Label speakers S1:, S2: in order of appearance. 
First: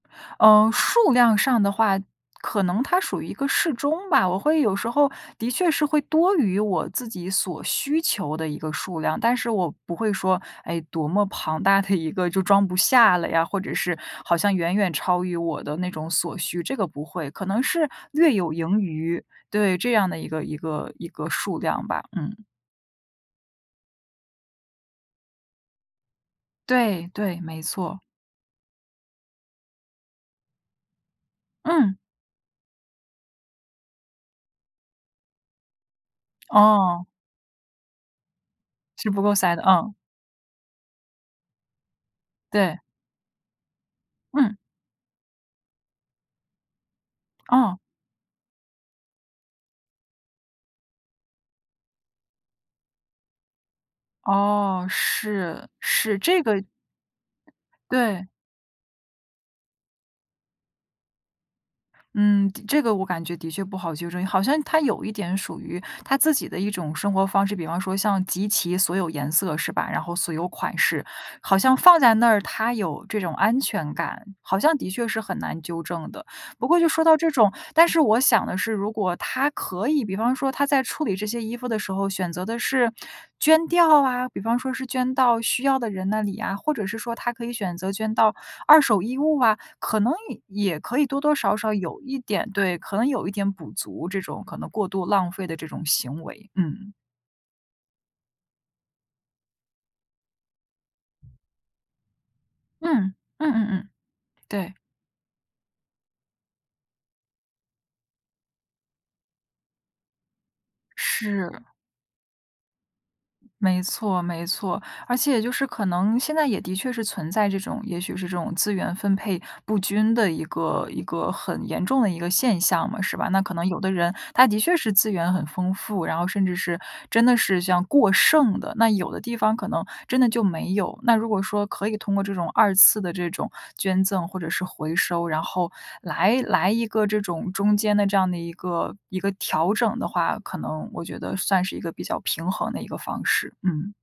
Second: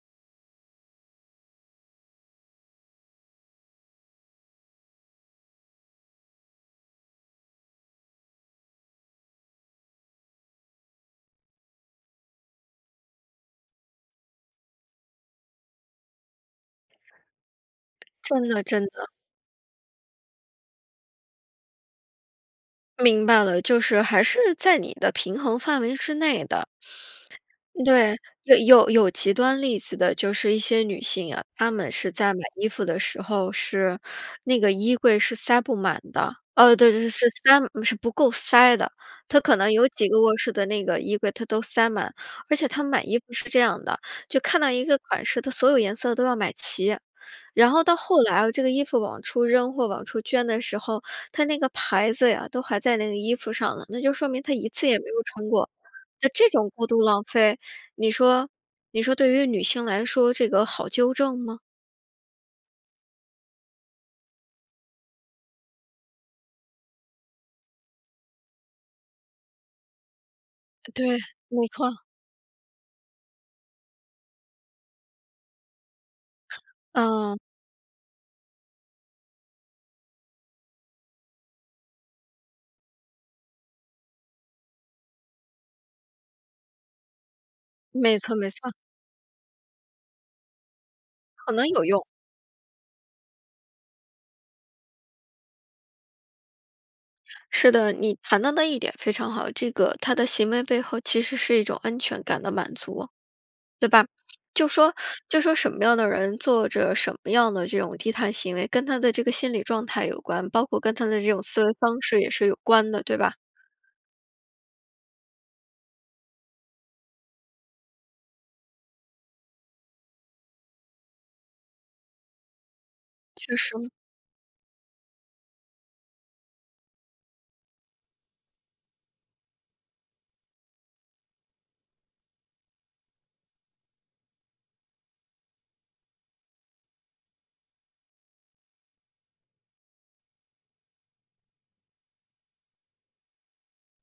S1: 嗯，数量上的话，可能它属于一个适中吧。我会有时候的确是会多于我自己所需求的一个数量，但是我不会说，哎，多么庞大的一个就装不下了呀，或者是好像远远超于我的那种所需，这个不会。可能是略
S2: 真
S1: 有
S2: 的
S1: 盈
S2: 真的。
S1: 余。对，这样的一个一个一个数量吧，嗯。
S2: 明白了。就是还是在你的平衡范围之内的。
S1: 对，对，没错。
S2: 对，有有有极端例子的，就是一些女性啊，她们
S1: 嗯。
S2: 是在买衣服的时候，是那个衣柜是塞不满的。哦，对对
S1: 哦。
S2: 对，是塞是不够塞的。
S1: 是不够
S2: 她
S1: 塞
S2: 可
S1: 的，
S2: 能有
S1: 嗯。
S2: 几个卧室的那个衣柜，她都塞满。而且
S1: 对。
S2: 她买衣服是这样的，就
S1: 嗯。
S2: 看到一个款式她所有颜色都要买齐。然
S1: 哦。
S2: 后到后来，这个衣服往出扔，或往出捐的时候，它那个牌子呀，都还在那个衣服上呢，那就说明她一
S1: 噢，
S2: 次也没有穿
S1: 是，
S2: 过。
S1: 是，
S2: 那
S1: 这
S2: 这
S1: 个
S2: 种过度浪费，你
S1: 对。
S2: 说你说对于女性来说这个好纠正吗？
S1: 嗯，对，这个我感觉的确不好纠正。好像她有一点属于她自己的一种生活方式。比方说像集齐所有颜色是吧，然后所有款式。
S2: 对，
S1: 好
S2: 没
S1: 像放
S2: 错。
S1: 在那儿她有这种安全感，好像的确是很难纠正的。不过就说到这
S2: 嗯。
S1: 种但是我想的是如果她可以，比方说她在处理这些衣服的时候选择的是，捐掉啊，比方说是捐到需要的人那里啊，或者是说她可以选择捐
S2: 没
S1: 到
S2: 错没错。
S1: 二手衣物啊，可能也也可以多多
S2: 可
S1: 少
S2: 能
S1: 少
S2: 有
S1: 有
S2: 用。
S1: 一点对，可能有一点补足，这种可能过度浪费的这种行为。嗯。
S2: 是的，你谈的那一点非常好。这个，她的行为背后其实是一种安全感的满足，
S1: 嗯，嗯嗯
S2: 对
S1: 嗯。
S2: 吧？就
S1: 对。
S2: 说就说什么样的人做着什么样的这种低碳行为，跟她的这个心理状态有关，包括跟她的这种
S1: 是。
S2: 思维方式也是有关的，对吧？
S1: 没错没错。而且就是可能现在也的确是存在这种，也许是这种资源分配不均的一个一个很严重的一个现象嘛，是吧？那可
S2: 确
S1: 能有
S2: 实。
S1: 的人他的确是资源很丰富，然后甚至是真的是这样过剩的，那有的地方可能真的就没有。那如果说可以通过这种二次的这种捐赠或者是回收，然后来来一个这种中间的这样的一个一个调整的话，可能我觉得算是一个比较平衡的一个方式。嗯。